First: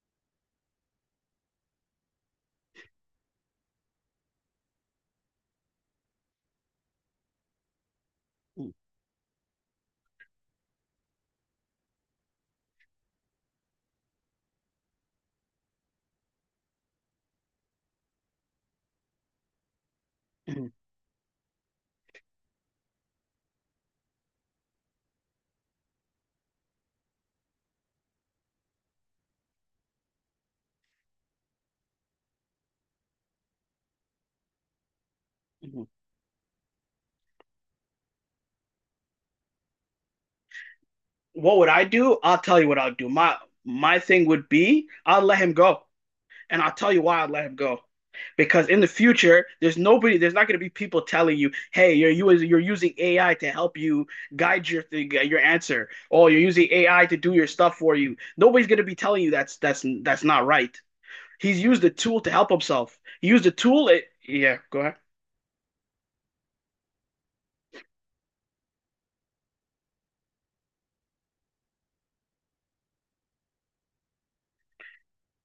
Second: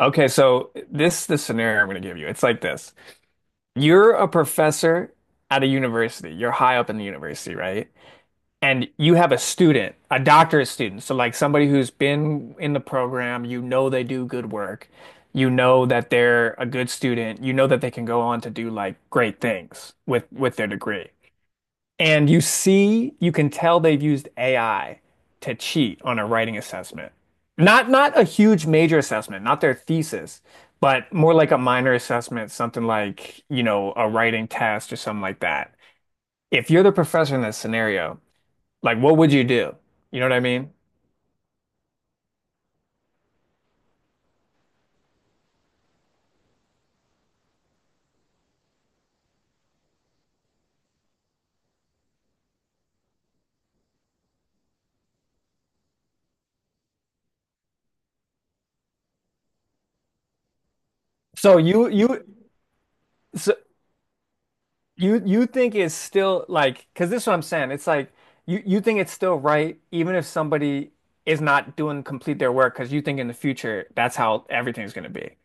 Okay, so this scenario I'm going to give you. It's like this. You're a professor at a university. You're high up in the university, right? And you have a student, a doctorate student. So like somebody who's been in the program, you know they do good work. You know that they're a good student. You know that they can go on to do like great things with their Mm-hmm. degree. And you see, you can tell they've used AI to cheat on a writing assessment. Not a huge major assessment, not their thesis, but more like a minor assessment, something like, you know, a writing test or something like that. If you're the professor in this scenario, like what would you do? You know what I mean? What would I do? I'll tell you what I'll do. My thing would be I'll let him go. And I'll tell you why I'd let him go. Because in the future, there's not going to be people telling you, "Hey, you're using AI to help you guide your thing, your answer. Oh, you're using AI to do your stuff for you." Nobody's going to be telling you that's not right. So He's used you the you tool to help himself. He used the so tool. It, yeah, go ahead. you think it's still like because this is what I'm saying. It's like you think it's still right even if somebody is not doing complete their work because you think in the future that's how everything's going to be.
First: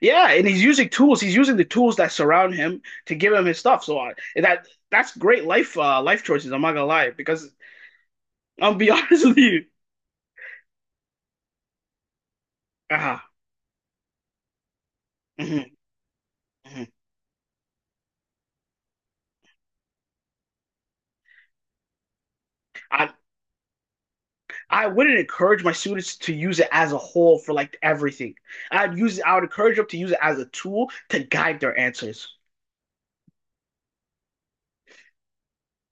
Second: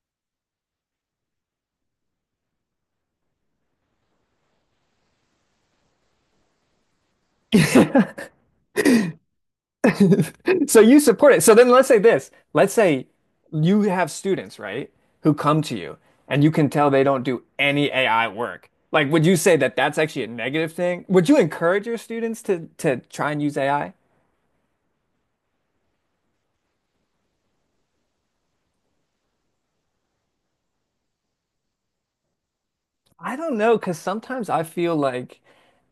Yeah, and he's using tools. He's using the tools that surround him to give him his stuff. That's great life life choices. I'm not gonna lie because I'll be honest with you. So you support it. So then let's say this. Let's say Uh, you have students, right, who come mhm, to you and you can mhm. tell they don't do any AI work. Like, would you say that that's actually a negative thing? Would you encourage your students to I try and use AI? I wouldn't encourage my students to use it as a whole for like everything. I would encourage them to use it as a tool to guide their answers. I don't know, because sometimes I feel like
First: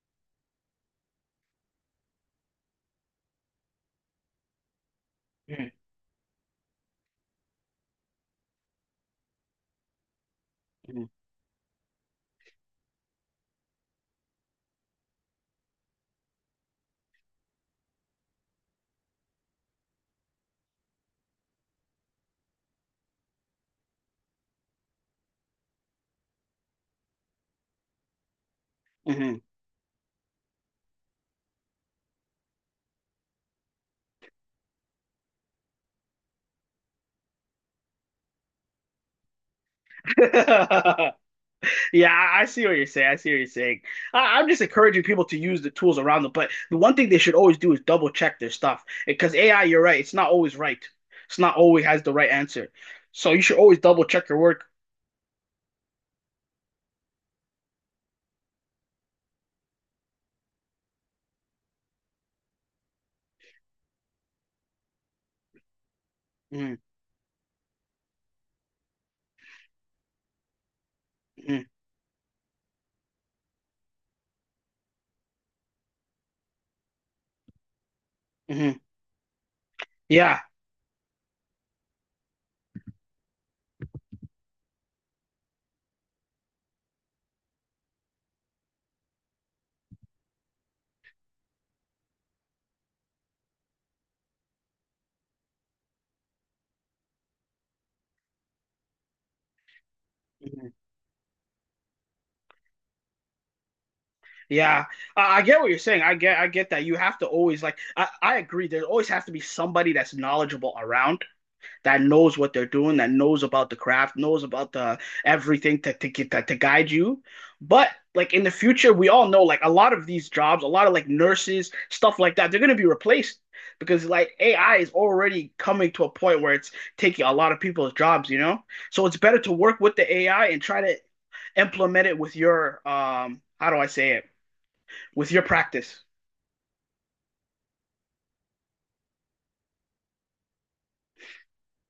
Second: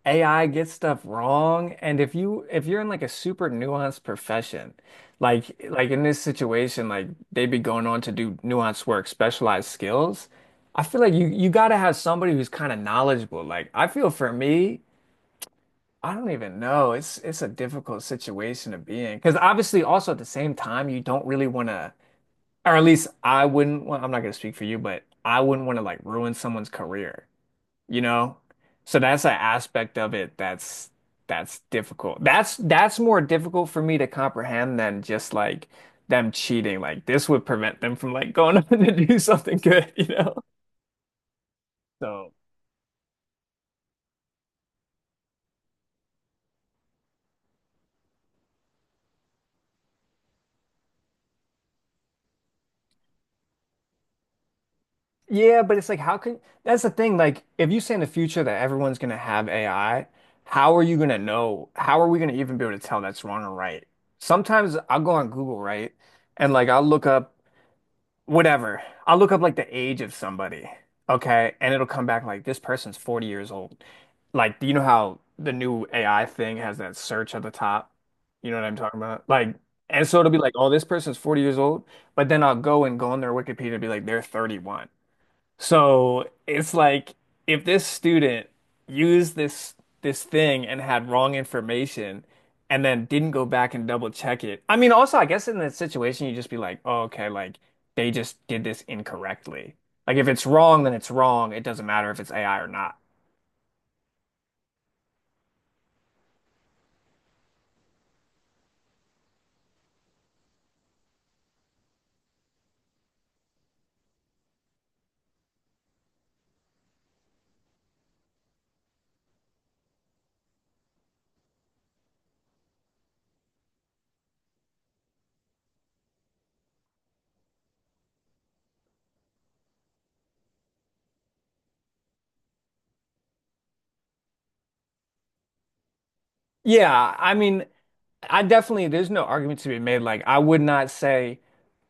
AI gets stuff wrong, and if you're in like a super nuanced profession, like Mhm, like in this situation, like they'd be going on to do nuanced work, specialized skills. I feel mhm, like you got to have somebody who's kind of knowledgeable. Like I feel for me, I don't even know. It's a difficult situation to be in because obviously also at the same time you don't really want to, or at least I wouldn't want. I'm not going to speak for you, but I wouldn't want to like ruin someone's career, you know? So that's an mhm. aspect of it that's difficult. That's more difficult for me to comprehend than just like them cheating. Like this would prevent them from like going up to do something good, you know? Yeah, So I see what you're saying. I see what you're saying. I'm just encouraging people to use the tools around them, but the one thing they should always do is double check their stuff because AI, you're right, it's not always right. It's not always has the right answer. So you should always double check your work. yeah, but it's like how can that's the thing. Like if you say in the future that everyone's gonna have AI, how are you gonna know? How are we gonna even be able to tell that's wrong or right? Sometimes I'll go on Google, right? And like Mhm, I'll look up whatever. I'll look up like the age of somebody, okay? mhm, And it'll come back like this person's 40 years old. Like, do you know how the new AI thing has that search at the top? You know what I'm mhm. talking about? Like, and so it'll be Yeah. like, oh, this person's 40 years old, but then I'll go and go on their Wikipedia and be like, they're 31. So it's like if this student used this thing and had wrong information and then didn't go back and double check it. I mean, also I guess in that situation you just be like, oh, okay, like they just did this incorrectly. Like if it's Mhm. wrong, then it's wrong. It doesn't matter if it's AI or not. Yeah, I get what you're saying. I get that you have to always like. I agree. There always has to be somebody that's knowledgeable around that knows what they're doing, that knows about the craft, knows about the everything to guide you. But like in the future, we all know like a lot of these jobs, a lot of like nurses, stuff like that, they're gonna be replaced because like AI is already coming to a point where it's taking a lot of people's jobs, you know? So it's better to work with the AI and try to implement it with your how do I say it? With your practice. Yeah, I mean, I definitely, there's no argument to be made. Like, I would not say,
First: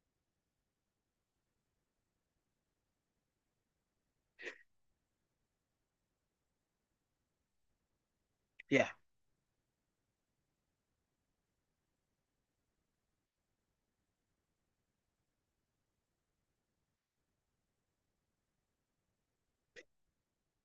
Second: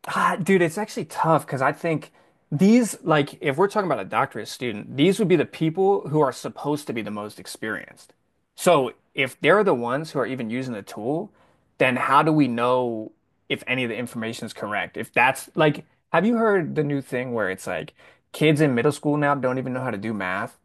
ah, dude, it's actually tough because I think these, like, if we're talking about a doctorate student, these would be the people who are supposed to be the most experienced. Yeah. So if they're the ones who are even using the tool, then how do we know if any of the information is correct? If that's like, have you heard the new thing where it's like kids in middle school now don't even know how to do math?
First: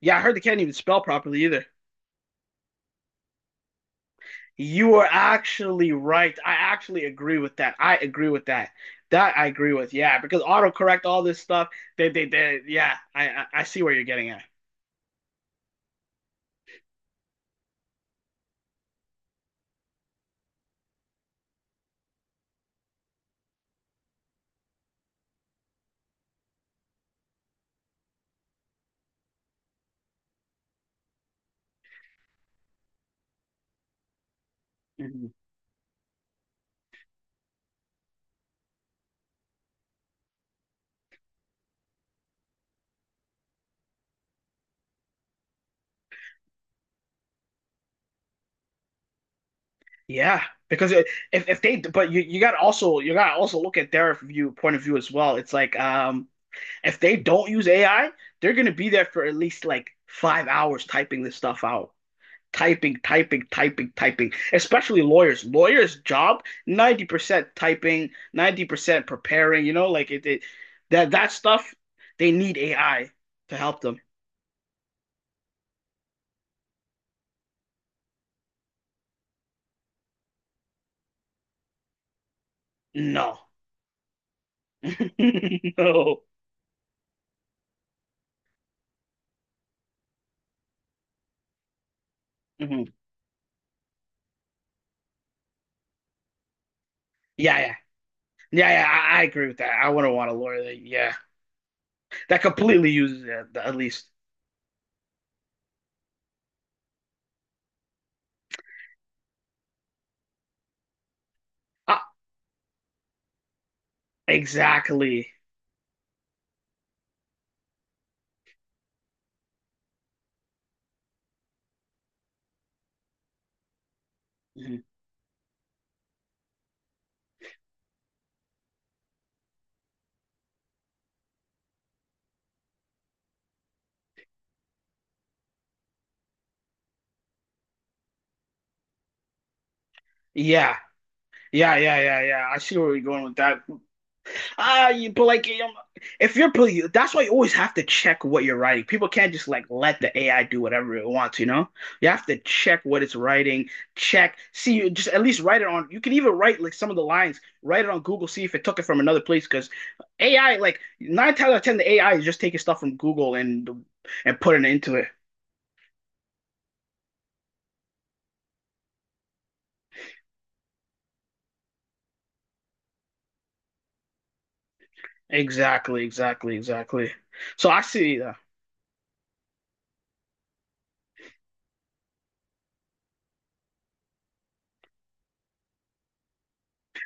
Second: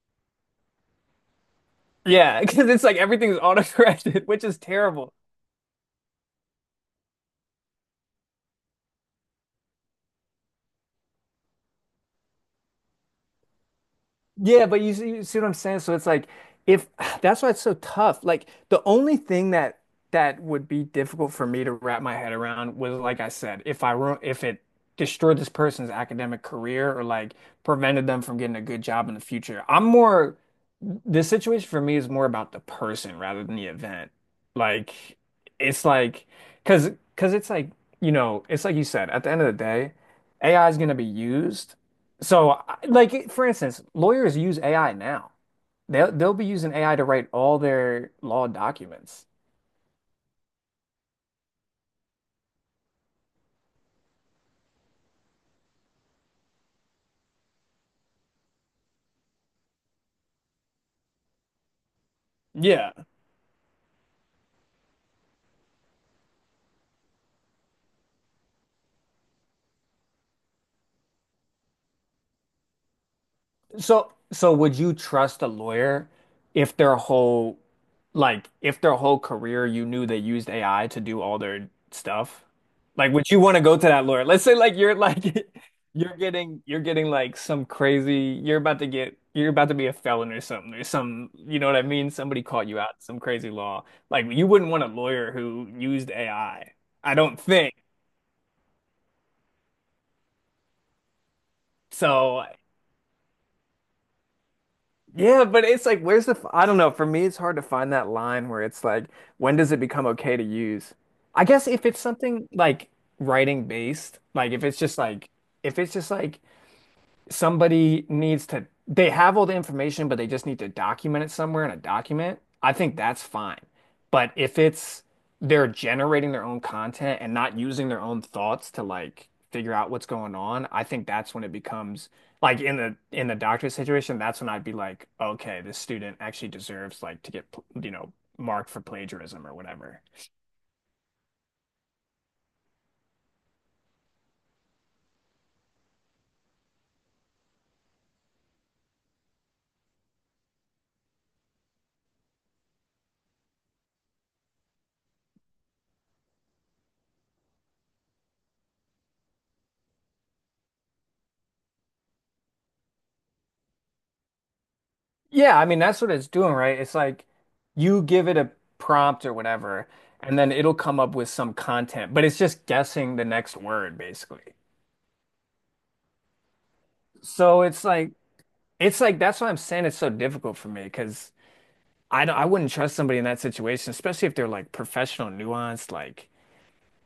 Yeah, I heard they can't even spell properly either. Yeah, because it's like everything's autocorrected, which is You are terrible. actually right. I actually agree with that. I agree with that. That I agree with. Yeah, because autocorrect all this stuff. They they. Yeah, I see where you're getting at. Yeah, but you see what I'm saying? So it's like if that's why it's so tough. Like the only thing that would be difficult for me to wrap my head around was like I said, if I ru- if it destroyed this person's academic career or like prevented them from getting a good job in the future. I'm more, the situation for me is more about the person rather than the event. Like Mhm. it's like because it's like, you know, it's like you said at the end of the day, AI is going to be used. So, I- like for instance, lawyers use AI now. They'll be using AI to write all their law documents. Yeah, because it, if they but you got also you got to also look at their view point of view as well. It's like if they don't use AI, they're gonna be there for at least like five hours typing this stuff out. Yeah. Typing, typing, typing, typing, especially lawyers. Lawyers' job, 90% typing, 90% preparing, you know, it that that stuff, they need AI to help them. So, so would you trust a lawyer if their whole, like, if their whole career you knew they used AI to do all their stuff? Like, would No. you want to go to that lawyer? Let's say, like, you're like, No. You're getting like some crazy, you're about to get, you're about to be a felon or something, or some, you know what I mean? Somebody caught you Hmm. out, some crazy law. Like, you wouldn't want a lawyer who used AI. I don't Yeah, yeah. think. Yeah, yeah, I agree with that. I wouldn't want a lawyer that, yeah, that So, completely uses it, at least. yeah, but it's like, where's the, f- I don't know. For me, it's hard to find that line where it's like, when does it become okay to use? I guess if it's Ah, something like writing based, like if it's just like, exactly. if it's just like, somebody needs to, they have all the information but they just need to document it somewhere in a document, I think that's fine, but if Mhm. it's they're generating their own content and not using their own thoughts to like figure out what's going on, I think that's when it becomes like in the doctor situation, that's when I'd be like, okay, this student actually deserves like to get, you know, marked for plagiarism or whatever. Yeah, yeah, yeah, yeah, yeah. I see where we're going with that. You but like if you're that's why you always have to check what you're writing. People can't just like let the AI do whatever it wants, you know? You have to check what it's writing, check, see, you just at least write it on. You can even write like some of the lines, write it on Google, see if it took it from another place. Because AI, like nine times out of ten, the AI is just taking stuff from Google and putting it into it. Yeah, I mean that's what it's doing, right? It's like you give it a prompt or whatever, and then it'll come up with some content, but it's just guessing the next word basically. Exactly, exactly, exactly. So So I see that. it's like that's why I'm saying it's so difficult for me because I don't, I wouldn't trust somebody in that situation, especially if they're like professional, nuanced, like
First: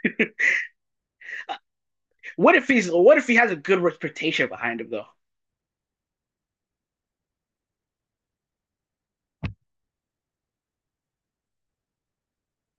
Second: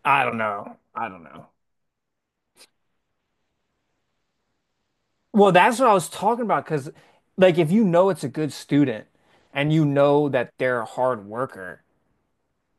I don't know. I don't know. What if he has a good reputation behind him though? Well, that's what I was talking about because like if you know it's a good student and you know that they're a hard worker.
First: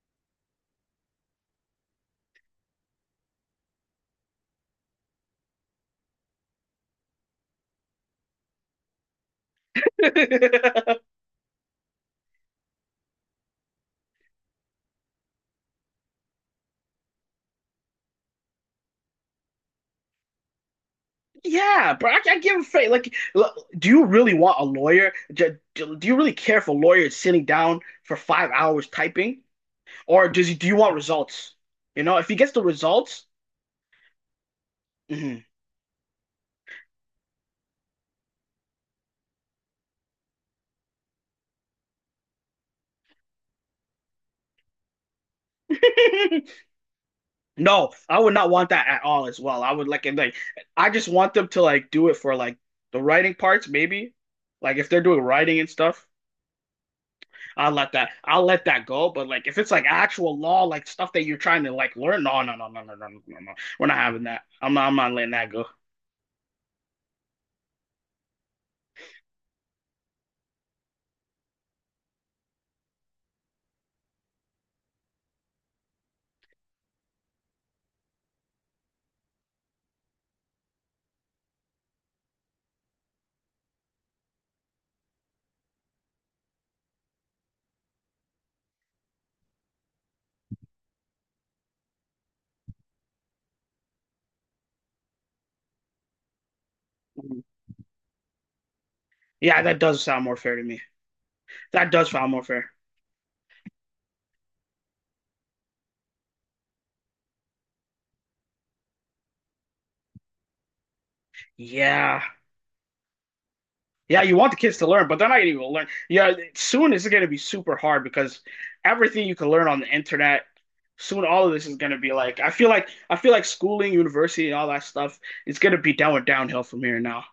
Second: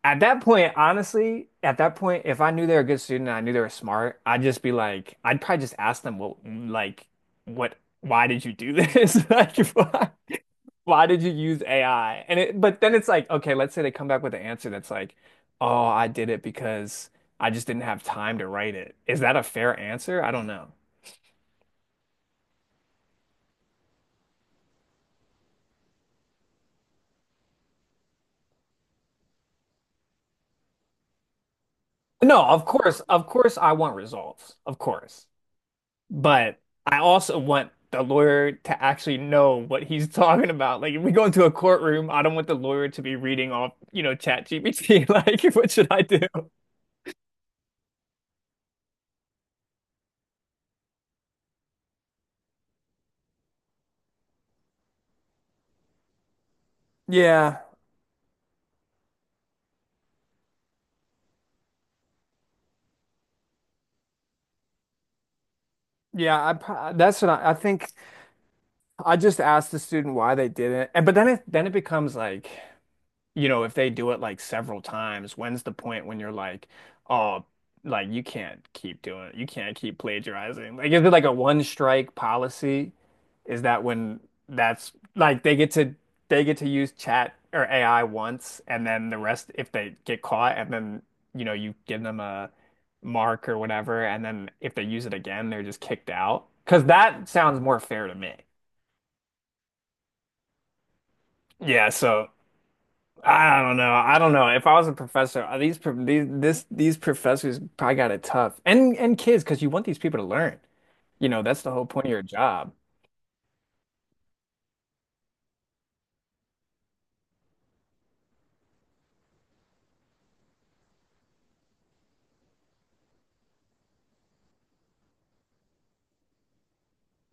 At that point, honestly, at that point, if I knew they were a good student and I knew they were smart, I'd just be like, I'd probably just ask them, well, like, what, why did you do this? Like, why did you use AI? And it, but then it's like, okay, let's say they come back with an answer that's like, oh, I did it because I just didn't have time to write it. Is that a fair answer? I don't know. Yeah, I give a fake. Like, look, do you really want a lawyer? Do you really care if a lawyer is sitting down for five hours typing, do you want results? You know, if he No, gets the results, of course, I want results. Of course. mhm. But I also want the lawyer to actually know what he's talking about. Like if we go into a courtroom, I don't want the lawyer to be reading off, you know, ChatGPT. Like, what should I do? No, I would not want that at all. As well, I would like and like. I just want them to like do it for like the writing parts, maybe. Like if they're doing writing and stuff. Yeah. I'll let that go. But like if it's like actual law, like stuff that you're trying to like learn, no, no, no, no, no, no, no, no. We're not having that. I'm not letting that go. Yeah, I pro- that's what I think I just asked the student why they did it. And but then it, then it becomes like, you know, if they do it like several times, when's the point when you're like, oh, like you can't keep doing it. You can't keep plagiarizing. Like, is it like a one strike policy? Is that when that's like they get to use chat or AI once and then the rest if they get caught and then you know you give them a mark or whatever and then if they use it again they're just kicked out. Because that Mhm. sounds more fair to me. Yeah, that does sound more fair to me. Yeah, That does so sound more fair. I don't know. I don't know. If I was a professor, these pro- these professors probably got it tough, and kids, because you want these people to learn. You know, that's the whole point of Yeah. your job. Yeah, you want the kids to learn, but they're not even gonna learn. Yeah, soon it's gonna be super hard because everything you can learn on the internet, soon all of this is gonna be like I feel like schooling, university, and all that stuff, it's gonna be down downhill from here now.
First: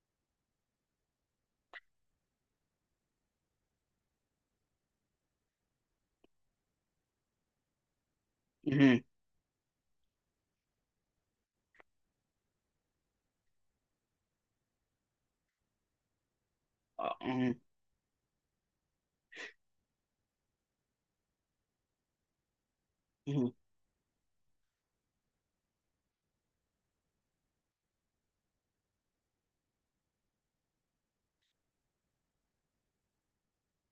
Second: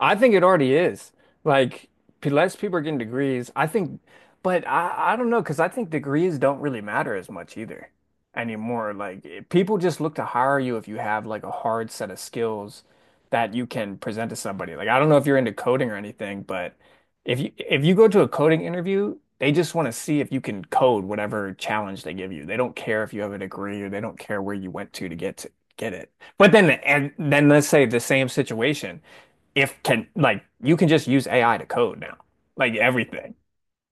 I think it already is. Like p- less people are getting degrees. I think, but I don't know because I think degrees don't really matter as much either anymore. Hmm. Like it- people just look to hire you if you have like a hard set of skills that you can present to somebody. Like I don't know if you're into coding or anything, but if you Mhm. if you go to a coding interview, they just want to see if you can code whatever challenge they give you. They don't care if you have a Mhm. degree or they don't care where you went to get to get it. But then and then let's say the same situation, if can, like you can just use AI to code now. Like everything.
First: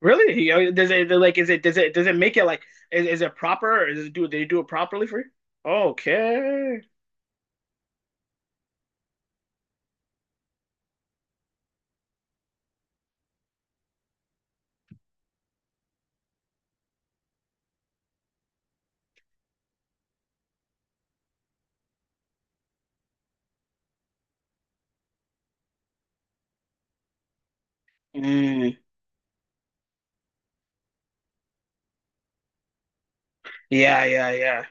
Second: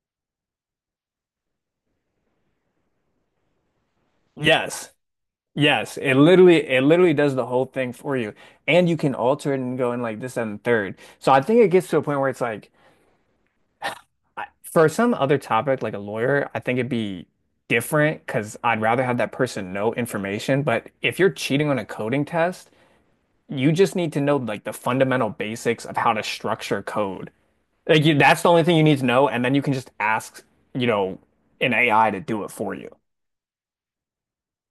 Really? Oh, does it like is it does it make it like is it proper or is it do they do it Yes. properly for you? Yes. It literally, it Okay. literally does the whole thing for you. And you can alter it and go in like this and the third. So I think it gets to a point where it's like I- for some other topic like a lawyer, I think it'd be different because I'd rather have that person know information. But if you're cheating on a coding test, you just need to know like the fundamental basics of how to structure code. Like you, that's the only Mm, thing you need to know, and then you can just ask, you know, an AI to do it for you. yeah, yeah, yeah.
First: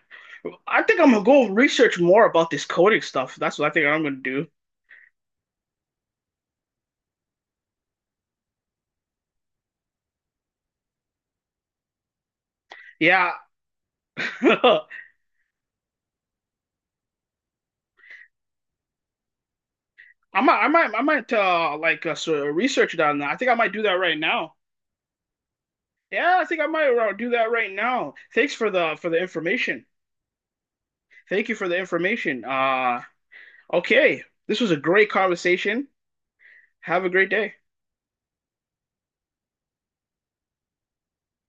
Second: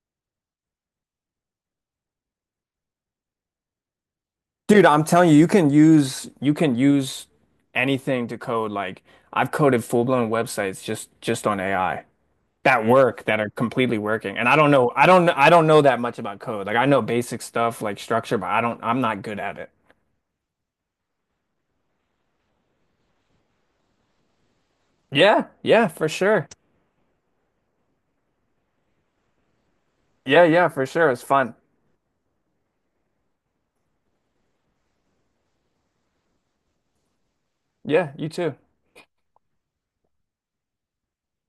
I think I'm gonna go research more about this coding stuff. That's what I think I'm gonna do. Dude, I'm telling you, you can use anything to code. Like I've coded full-blown websites just on AI that work Yeah. that are completely working. And I don't know, I don't, I don't know that much about code. Like I know basic stuff like structure, but I don't, I'm not good at it. I might sort of research that I think I might do that right now. Yeah, yeah, for Yeah, I sure. think I might do that right now. Thanks for the information. Yeah, yeah, for sure. It's Thank you fun. for the information. Okay. This was a great conversation. Have a great day. Yeah, you too.